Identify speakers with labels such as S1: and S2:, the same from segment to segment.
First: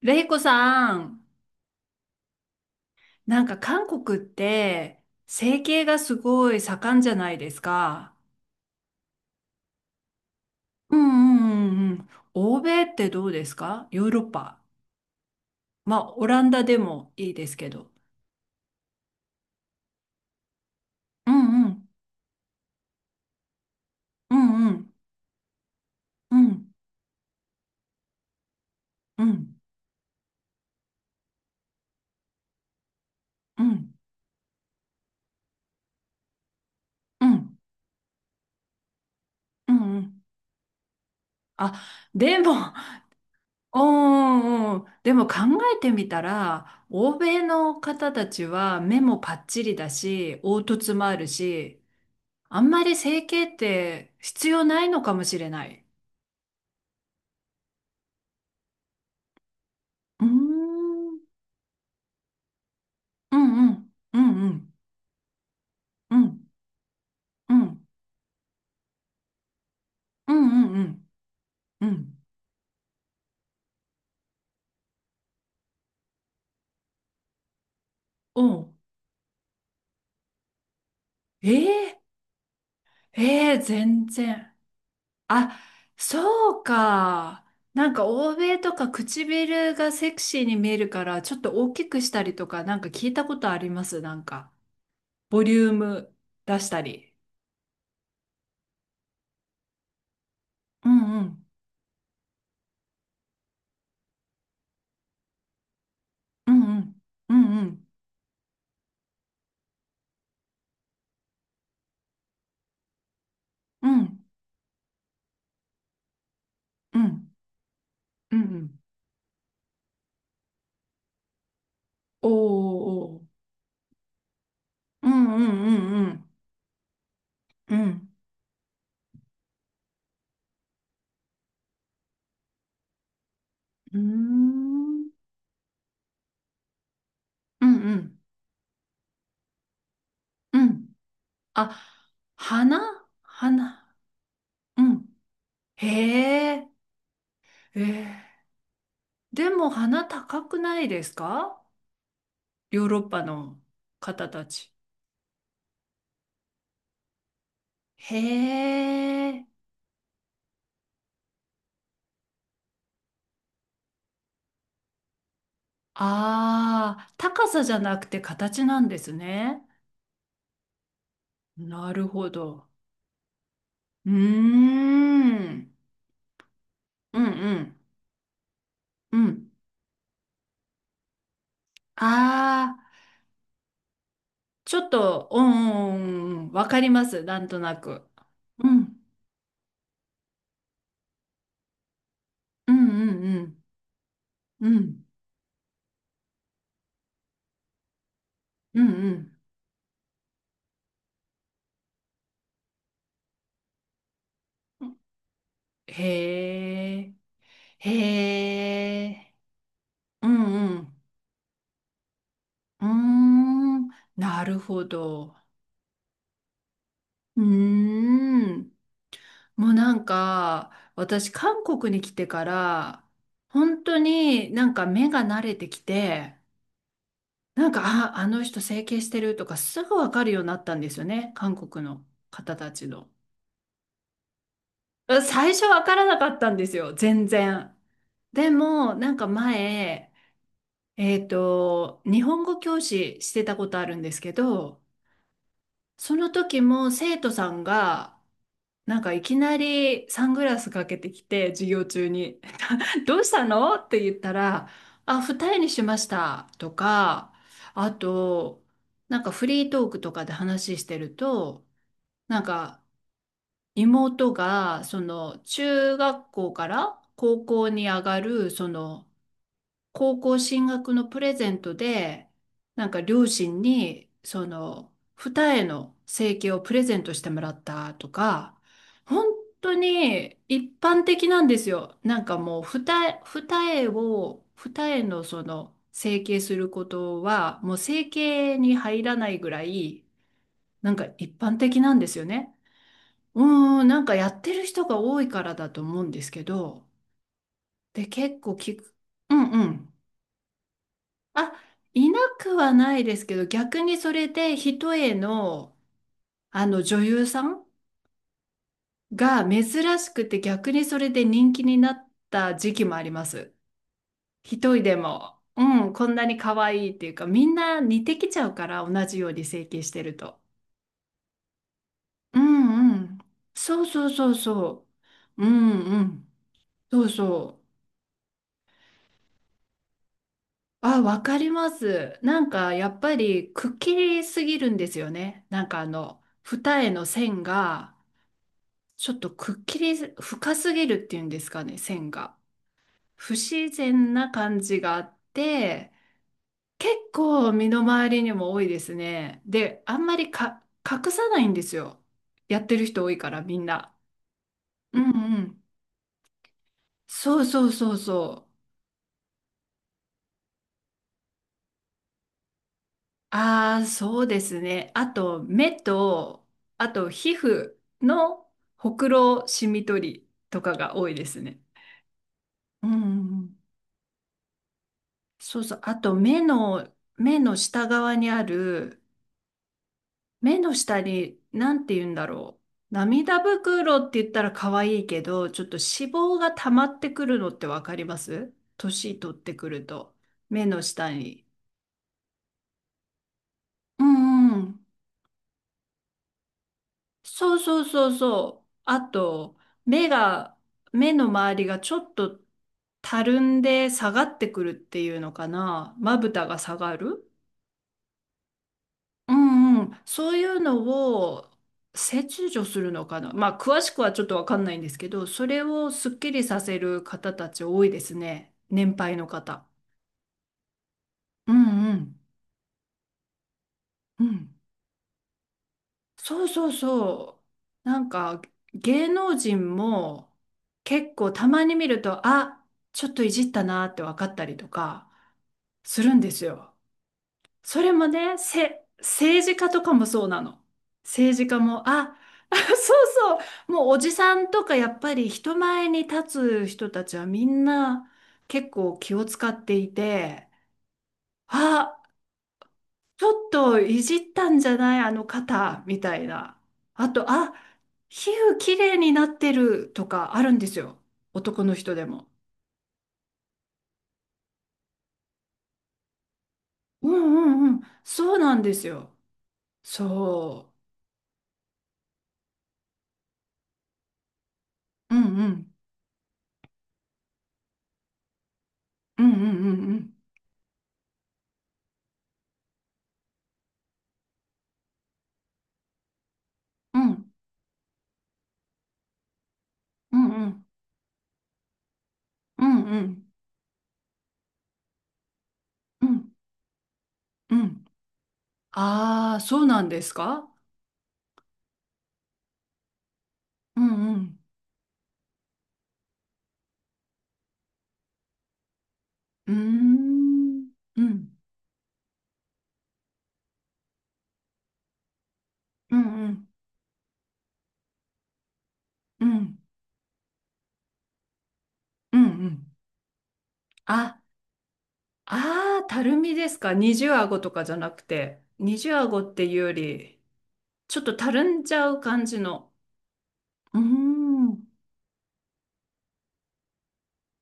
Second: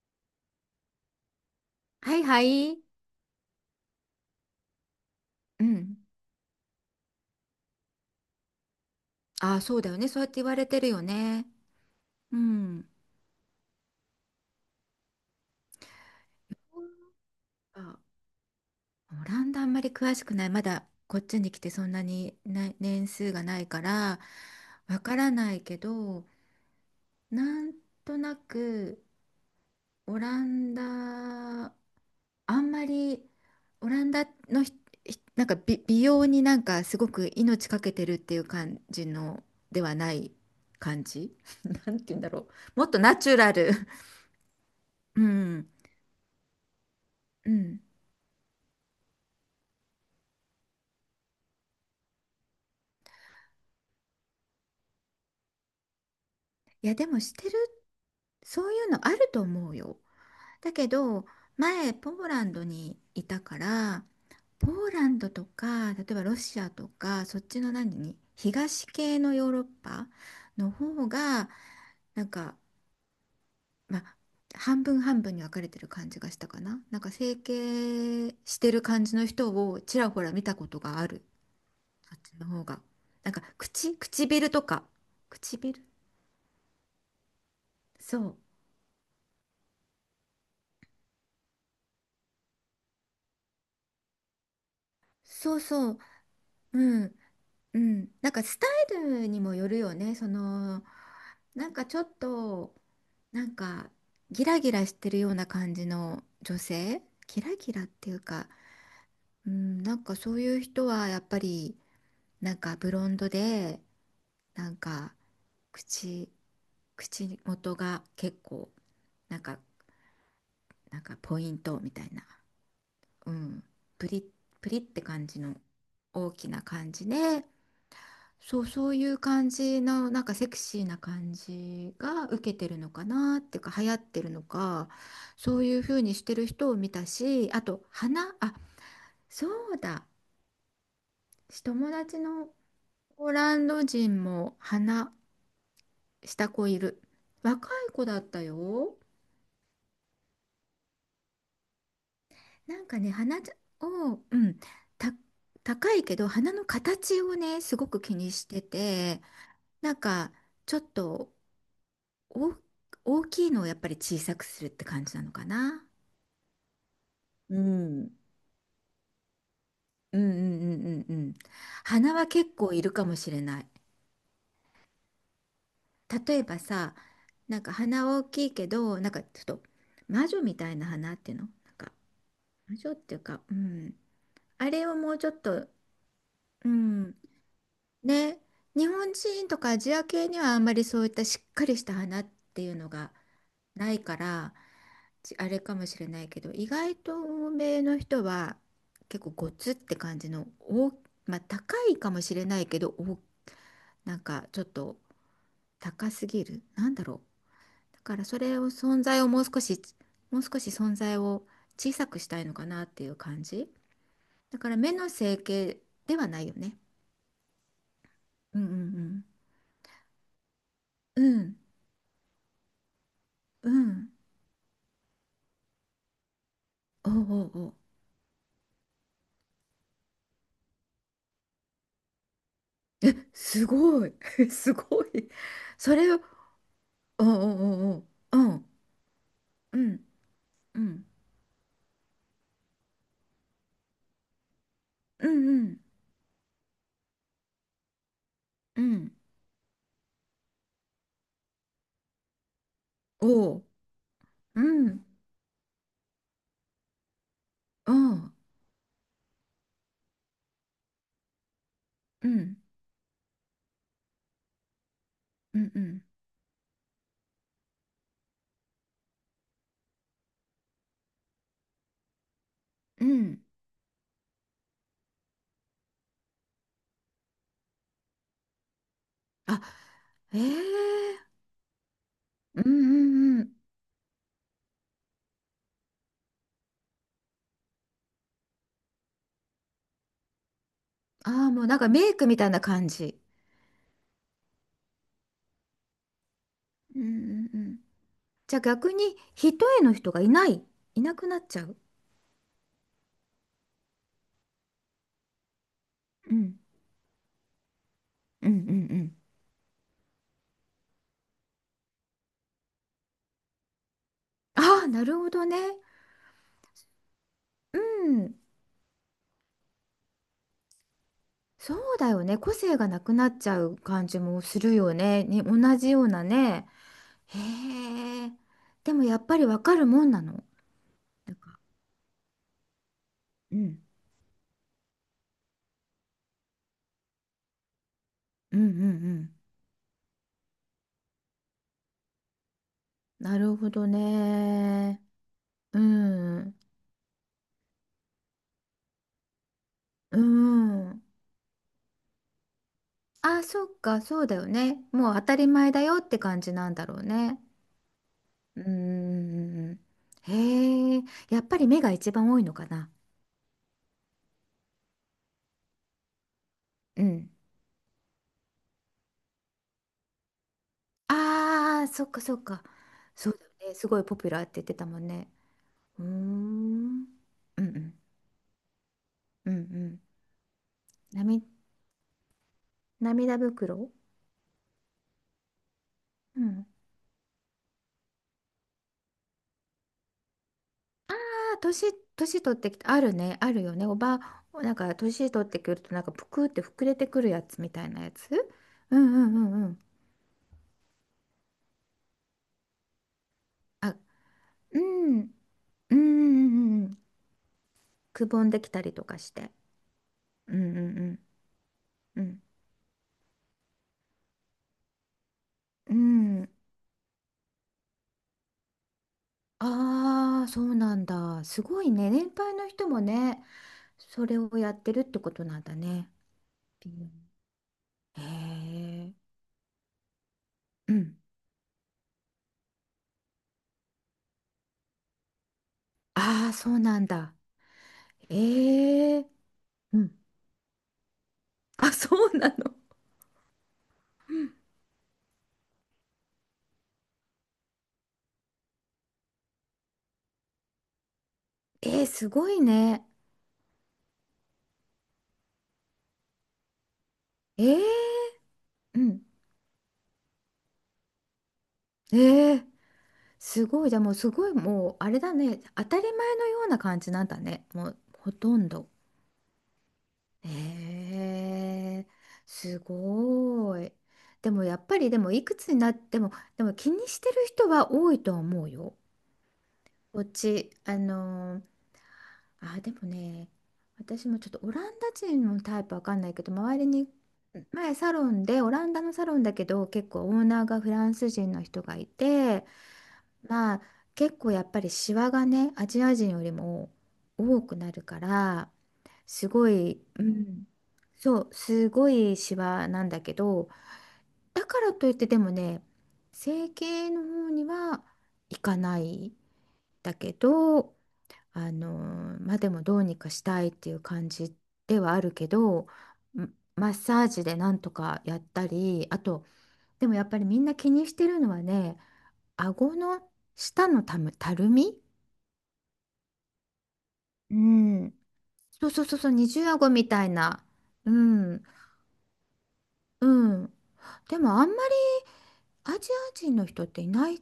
S1: レイコさん、
S2: はいはい。
S1: なんか韓国って整
S2: う
S1: 形
S2: ん。
S1: がすごい盛んじゃないですか。
S2: ああ、そうだよね。そうやって言われてる
S1: うん
S2: よ
S1: う
S2: ね。
S1: んうんうん。
S2: う
S1: 欧米
S2: ん。
S1: ってどうですかヨーロッパ。まあ、オランダでもいいですけど。
S2: あ、オランダあんまり詳しくない。まだこっ
S1: う
S2: ちに来
S1: んう
S2: てそ
S1: ん。
S2: んなに年数がないから
S1: うんうん
S2: わからないけど、
S1: うん
S2: なんとなく
S1: うん
S2: オランダ、あんまり
S1: う
S2: オ
S1: ん
S2: ランダのなんか美容になんかすご
S1: う
S2: く
S1: ん
S2: 命かけてるっていう感じの
S1: うん
S2: では
S1: う
S2: な
S1: ん。
S2: い感じ。
S1: あ、
S2: なんて言うんだ
S1: で
S2: ろ
S1: も、
S2: う。もっとナチュラル。
S1: うんうんうん。で
S2: う
S1: も考
S2: ん。
S1: えてみたら、欧米
S2: う
S1: の
S2: ん。
S1: 方たちは目もパッチリだし、凹凸もあるし、あんまり整形って必要ないのかもしれない。
S2: いや、でもしてる、そういうのあると思うよ。
S1: うー
S2: だけ
S1: ん。
S2: ど、前、ポーランドにい
S1: う
S2: たか
S1: んうん。
S2: ら、
S1: うんう
S2: ポ
S1: ん。
S2: ーランドとか、例え
S1: う
S2: ばロ
S1: ん
S2: シアとか、そっ
S1: う
S2: ちの
S1: ん。
S2: 東系のヨーロッパ
S1: うんう
S2: の
S1: んうん。
S2: 方が、
S1: うん
S2: なんか、まあ、半分半分に分かれてる感じがしたかな。なんか整形
S1: お
S2: して
S1: う
S2: る感じの人をちらほら見たことがある。
S1: えー、
S2: あっちの方が。なんか
S1: ええ全
S2: 唇
S1: 然。
S2: とか。
S1: あ、
S2: 唇
S1: そうか。なんか
S2: そ
S1: 欧
S2: う。
S1: 米とか唇がセクシーに見えるからちょっと大きくしたりとかなんか聞いたことあります。なんかボリ
S2: そう
S1: ュー
S2: そう。
S1: ム出した
S2: う
S1: り。
S2: ん。うん、なんかスタイルにもよるよね。その
S1: うんうん。
S2: なんかちょっとなんかギラギラしてるような感じの
S1: う
S2: 女
S1: んうん。
S2: 性、
S1: う
S2: ギラ
S1: んう
S2: ギラ
S1: ん。
S2: っていうか、うん、なんかそういう人はやっぱりなんかブロンドで
S1: うん
S2: なんか口
S1: うん。
S2: 口元が
S1: う
S2: 結
S1: んう
S2: 構
S1: ん。
S2: なんかなんかポイントみたいな、
S1: おーお
S2: う
S1: ー
S2: ん、プリップリって
S1: う
S2: 感
S1: んう
S2: じの
S1: んうん
S2: 大きな感じで。
S1: うん。うん。
S2: そう、そういう感じの、なんかセクシーな感じが受けてるのかなっていうか、流行
S1: うー
S2: ってるのか、
S1: ん。
S2: そういう風にしてる人を見たし、あ
S1: うん
S2: と、
S1: うん
S2: あ、そうだ、
S1: うん。あ、
S2: 友達の
S1: 花
S2: ポーランド
S1: 花。
S2: 人も
S1: うん。
S2: 花した
S1: へ
S2: 子
S1: え。
S2: いる。若
S1: え
S2: い子だった
S1: え。
S2: よ。
S1: でも花高くないですか
S2: な
S1: ヨ
S2: ん
S1: ー
S2: か
S1: ロッ
S2: ね、
S1: パ
S2: 花じゃ
S1: の
S2: を、
S1: 方
S2: う
S1: た
S2: ん、
S1: ち。
S2: た、高いけど、花の形をね、すごく気にして
S1: へ
S2: て、
S1: え。
S2: なんか、ちょっと、お、大きいのをやっぱり小さくするって感じなのかな。
S1: ああ、高
S2: う
S1: さじゃなく
S2: ん。
S1: て形なんですね。
S2: うんうんうんうんうん。
S1: なる
S2: 花は
S1: ほ
S2: 結
S1: ど。
S2: 構いるかもしれない。
S1: うーん。
S2: 例えばさ、
S1: うんう
S2: なんか
S1: ん。
S2: 花は大きいけど、なん
S1: う
S2: かちょっ
S1: ん。
S2: と魔女みたいな花っていうのなんか
S1: あ
S2: 魔女
S1: あ。
S2: っていうか、うん。あ
S1: ちょ
S2: れ
S1: っ
S2: をもうち
S1: と、
S2: ょ
S1: う
S2: っと、
S1: んうんうん、わ
S2: う
S1: かりま
S2: ん。
S1: す、なんとなく。
S2: ね、
S1: う
S2: 日
S1: ん、
S2: 本人とかアジア系にはあんまりそういったしっかりした花ってい
S1: う
S2: う
S1: ん、
S2: の
S1: う
S2: が
S1: ん、
S2: ないから、
S1: うん、うん、
S2: あれかもしれないけど意外と欧米の人は
S1: う
S2: 結構
S1: ん、
S2: ゴツって感じのまあ高いかもしれないけどおなんかちょっ
S1: う
S2: と
S1: ん。
S2: 高すぎるなん
S1: へ
S2: だ
S1: え、
S2: ろう
S1: へ
S2: だからそれを存在を
S1: え、
S2: もう少し
S1: う
S2: もう少し
S1: ん、う
S2: 存
S1: ん、
S2: 在を小さくしたいのか
S1: う
S2: なっ
S1: ー
S2: ていう感じ
S1: ん、なる
S2: だから
S1: ほ
S2: 目の
S1: ど。
S2: 整形ではないよね。
S1: うー
S2: うんう
S1: ん、
S2: ん
S1: もうなんか、
S2: う
S1: 私、
S2: ん
S1: 韓国に来てから、
S2: うん
S1: 本
S2: う
S1: 当
S2: ん
S1: になんか目が慣れてきて、
S2: おうおう
S1: な
S2: お
S1: ん
S2: う
S1: か、あ、あの人整形してるとかすぐわかるようになったんですよね、韓国の方たちの。
S2: えすごい すご
S1: うん、
S2: い
S1: 最初わか
S2: そ
S1: ら
S2: れ
S1: な
S2: を
S1: かったんですよ、
S2: お
S1: 全
S2: うおう
S1: 然。
S2: おうおうう
S1: で
S2: ん
S1: も、なんか
S2: うん
S1: 前、
S2: うん、
S1: 日本語教師してたことあるんですけど、
S2: うん、
S1: その時も生徒さんが、
S2: うん、う
S1: なんか
S2: ん、
S1: いきなりサングラスかけてきて、授業中に、どうした
S2: おう、
S1: のって言った
S2: う
S1: ら、
S2: ん、
S1: あ、二重にしましたとか、あ
S2: おう、
S1: と、なんかフリートークとかで話してると、
S2: う
S1: なん
S2: ん、
S1: か、妹が、その、
S2: うん、う
S1: 中
S2: ん、
S1: 学校から高校に上がる、その、高校進学のプレゼントで、なんか
S2: う
S1: 両
S2: ん、
S1: 親に、その、二重の整形をプレゼントしてもらったとか、本当
S2: あ、
S1: に
S2: え
S1: 一般
S2: え
S1: 的なんですよ。なんかも
S2: う
S1: う、
S2: ん、
S1: 二重、
S2: うん、うん、
S1: 二重を、二重のその、整形することは、もう整形に入らないぐらい、なんか一
S2: ああ、
S1: 般
S2: もうなん
S1: 的
S2: か
S1: なんで
S2: メイ
S1: すよ
S2: クみたい
S1: ね。
S2: な感じ。
S1: うーん、なんかやってる人が多いからだと思うんですけど、
S2: うん、うん、うん。
S1: で、結構
S2: じゃあ
S1: 聞
S2: 逆
S1: く。
S2: に、
S1: うん
S2: 一
S1: う
S2: 重
S1: ん。
S2: の人がいなくなっ
S1: あ、
S2: ちゃう。
S1: いなくはないですけど、逆にそれで一重の、
S2: うん、
S1: あの女優さん
S2: うん、うん、うん。
S1: が珍しくて逆にそれで人気になった時期もあります。一重
S2: ああ、
S1: で
S2: なるほ
S1: も。
S2: どね。
S1: うん、こんなに可愛いっていうか、みんな
S2: う
S1: 似てき
S2: ん、
S1: ちゃうから、同じように整形してると。
S2: そうだよ
S1: う
S2: ね。個性が
S1: んう
S2: なく
S1: ん。
S2: なっちゃう
S1: そうそ
S2: 感
S1: う
S2: じ
S1: そう
S2: もする
S1: そ
S2: よね。
S1: う。う
S2: 同
S1: ん
S2: じ
S1: う
S2: ような
S1: ん。
S2: ね。
S1: そうそう。
S2: へえ。でもやっぱりわかるもんなの。
S1: あ、わ
S2: なん
S1: かり
S2: か
S1: ます。なんかやっぱり
S2: う
S1: くっ
S2: ん
S1: きりすぎるんですよね。なんかあの二重の線が
S2: うんうんう
S1: ちょっと
S2: ん。
S1: くっきり深すぎるっていうんですかね、線が。不
S2: なるほ
S1: 自
S2: ど
S1: 然な感じがあ
S2: ね。
S1: っ
S2: う
S1: て、
S2: ん。
S1: 結構身の回りにも多いですね。で、あんま
S2: う
S1: り
S2: ん。
S1: 隠さないんですよ。やってる人多いから
S2: あ、
S1: み
S2: そ
S1: ん
S2: っ
S1: な。
S2: か、そうだよね。
S1: うん
S2: もう当た
S1: う
S2: り
S1: ん。
S2: 前だよって感じなんだろうね。
S1: そうそうそうそう。
S2: うん。へえ、やっぱり目が一番多いのかな。
S1: ああ、そうですね。あと、目と、あ
S2: う
S1: と、
S2: ん。
S1: 皮膚のほくろシミ取りとかが多いですね。
S2: ああ、そっかそっか。
S1: うんうん
S2: そう
S1: う
S2: だよ
S1: ん。
S2: ね。すごいポピュラーって言ってたもんね。
S1: そうそう。あ
S2: うーん。
S1: と、目
S2: う
S1: の、
S2: ん
S1: 目の
S2: う
S1: 下
S2: ん。
S1: 側にある、
S2: うんうん。
S1: 目の下
S2: な
S1: に、
S2: み
S1: なんて言うんだろう。涙
S2: 涙袋
S1: 袋って言ったら可愛いけど、ちょっと脂肪
S2: う
S1: が
S2: ん。
S1: 溜まってくるのってわかります年取ってくると。目の下
S2: ま
S1: に。
S2: あ年取ってきて、あるね、あるよね。
S1: うんう
S2: なん
S1: ん。
S2: か年取ってくると、なんかぷくって膨れてくるや
S1: そう
S2: つみ
S1: そう
S2: たいな
S1: そ
S2: や
S1: う
S2: つ。
S1: そう。
S2: う
S1: あ
S2: んうんう
S1: と、
S2: んうん。
S1: 目が、目の周りがちょっとたるんで
S2: あ、
S1: 下がってくるっ
S2: う
S1: てい
S2: ん、
S1: うのか
S2: う
S1: な。
S2: んうんう
S1: まぶたが下
S2: んう
S1: が
S2: ん。
S1: る。
S2: くぼんできたりとかし
S1: う
S2: て。
S1: んうん。そうい
S2: う
S1: う
S2: んう
S1: の
S2: ん
S1: を
S2: うん。うん。
S1: 切除するのかな。まあ、詳しくはちょっとわかんないんですけど、それを
S2: う
S1: すっきり
S2: ん。
S1: させる方たち多いですね。年配の方。
S2: ああ、そうなんだ。
S1: う
S2: すご
S1: ん
S2: い
S1: う
S2: ね。
S1: ん。
S2: 年配の人もね、
S1: う
S2: それ
S1: ん。
S2: をやってるってことなんだね。
S1: そうそう
S2: うん
S1: そう。なん
S2: へ
S1: か芸
S2: え。
S1: 能人も
S2: う
S1: 結
S2: ん。
S1: 構たまに見ると、あ、ちょっといじったなって分かったりとかするんです
S2: ああ、そ
S1: よ。
S2: うなんだ。
S1: それもね、
S2: ええ。
S1: 政治家とか
S2: う
S1: も
S2: ん。
S1: そうなの。政治家も、
S2: あ、そ
S1: あ、
S2: うな の。
S1: あそうそう。もうおじさんとかやっぱり人前に立つ人たちはみんな結構気を使っていて、
S2: え
S1: あ、
S2: ー、すごいね。
S1: ちょっといじったんじゃないあの肩みたいな。あと、あ、
S2: えー、
S1: 皮膚きれい
S2: う
S1: に
S2: ん。
S1: なってるとかあるんですよ。男の人で
S2: え
S1: も。
S2: ー、すごい。じゃあもうすごい、もうあれだね。当たり前のような感
S1: う
S2: じ
S1: ん
S2: なんだ
S1: う
S2: ね。
S1: んうん。
S2: もうほ
S1: そうな
S2: と
S1: ん
S2: ん
S1: です
S2: ど。
S1: よ。そ
S2: えー、すごい。でもやっぱり、
S1: う。う
S2: で
S1: ん
S2: もい
S1: う
S2: くつ
S1: ん。
S2: になっても、でも気にしてる人は多いと思うよ。
S1: うんうんうんうん。
S2: こっち、あ、でもね、私もちょっとオランダ人のタイプわかんないけど、周り
S1: う
S2: に
S1: ん
S2: 前サロンで、オランダのサロンだけど、結
S1: う
S2: 構オーナ
S1: ん
S2: ーがフランス人の人がい
S1: う
S2: て、
S1: んうん
S2: まあ結構やっぱりシワがね、アジ
S1: う
S2: ア人
S1: ん
S2: よりも
S1: う
S2: 多く
S1: ん。
S2: なるから、
S1: ああー、
S2: す
S1: そう
S2: ご
S1: なんで
S2: い、
S1: す
S2: う
S1: か
S2: ん、そう、すごいシワなんだけど、
S1: うんうん。
S2: だからといってでもね、整形の方には行かない。
S1: うー
S2: だけ
S1: ん。
S2: ど、
S1: うん
S2: あのまあでもどうにかしたいっていう感じではあるけど
S1: うんうん
S2: んマッサージでなんとかやったりあ
S1: う
S2: と
S1: ん
S2: でもやっぱりみんな気にしてるのはね
S1: うんうん。
S2: 顎の下の
S1: あ
S2: たるみ
S1: ああ、たるみですか。二重顎と
S2: う
S1: かじゃなく
S2: ん
S1: て。二
S2: そう
S1: 重
S2: そうそう
S1: 顎
S2: そう
S1: って
S2: 二
S1: いう
S2: 重
S1: よ
S2: 顎み
S1: り、
S2: たいな
S1: ちょっ
S2: う
S1: とたる
S2: ん
S1: んじゃう感じの。
S2: うん
S1: うー
S2: でもあ
S1: ん。
S2: んまりアジア人の人っていない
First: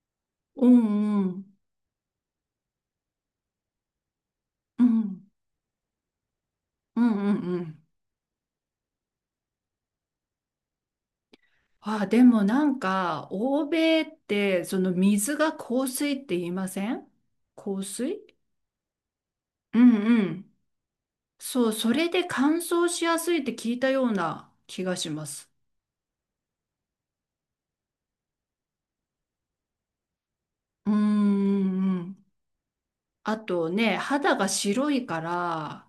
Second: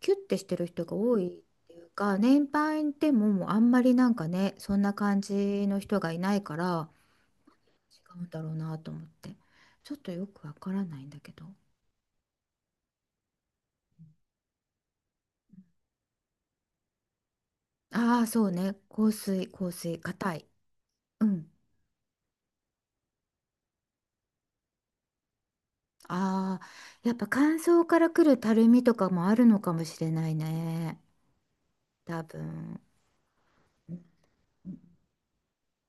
S2: キュッてして
S1: う
S2: る人が多
S1: んう
S2: いっ
S1: ん。
S2: ていうか年配でももうあんまりなんかねそ
S1: う
S2: んな感
S1: ん。
S2: じの人がいないから
S1: うんうんうん。
S2: 違うんだろうなと思って。ちょっとよくわからないんだけど。
S1: あでもなんか、欧米って、その水が硬水って言いません、硬
S2: あ
S1: 水、
S2: あ、そうね。香水、香
S1: うん
S2: 水、
S1: う
S2: 硬い。
S1: ん。
S2: うん。
S1: そう、それで乾燥しやすいって聞いたような気がします。
S2: ああ、やっぱ乾燥からくるたるみとかもあるのかもしれない
S1: うー
S2: ね。
S1: んうん。
S2: 多分。
S1: あとね、肌が白いから、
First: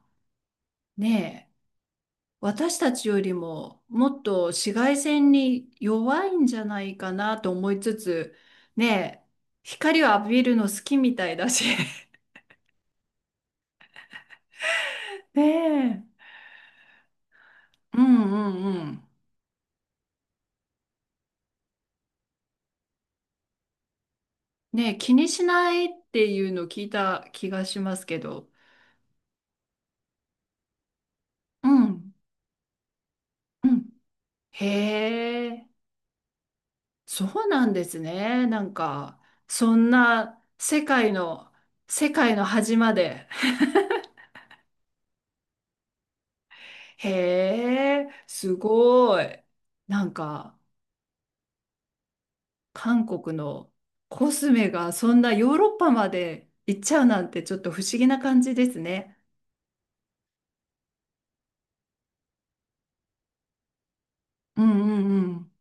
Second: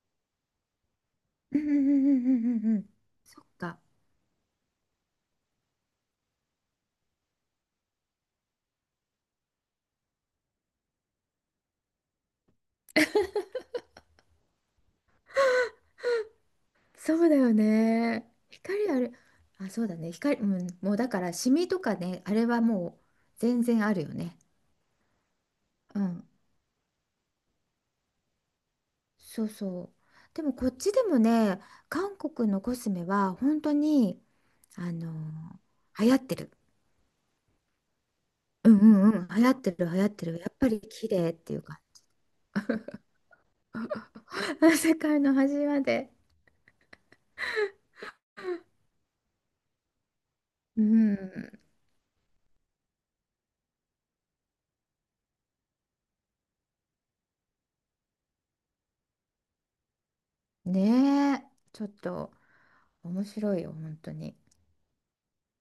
S1: ね
S2: うん
S1: え、
S2: うんうんうんうん
S1: 私
S2: うん。
S1: たちより
S2: そっか。
S1: ももっと紫外線に弱いんじゃないかなと思いつつ、ねえ、光を浴びるの好きみたいだし。ね
S2: そうだよ
S1: え。う
S2: ね。
S1: んうんう
S2: 光あ
S1: ん。
S2: る。あ、そうだね。光、うん、もうだからシミとかね、あれはもう全然あるよね。
S1: ねえ、気にしないっ
S2: うん
S1: ていうの聞いた気がしますけど。
S2: そうそうでもこっちでもね
S1: うん
S2: 韓国のコスメは本
S1: う
S2: 当
S1: ん
S2: にあの
S1: へえ、
S2: 流行ってる
S1: そうなんですね。な
S2: う
S1: ん
S2: んうんう
S1: か、
S2: ん流行って
S1: そ
S2: る
S1: ん
S2: 流行ってる
S1: な
S2: やっぱり
S1: 世
S2: 綺
S1: 界
S2: 麗っ
S1: の、
S2: ていうか
S1: 世界の端まで。
S2: 世界の端まで
S1: へえ、すごい。なんか、
S2: うん
S1: 韓国のコスメがそんなヨーロッパまで行っちゃうなんてちょっと不思議な感じですね。
S2: ねえちょっと面白いよ本当に
S1: うんうんうん。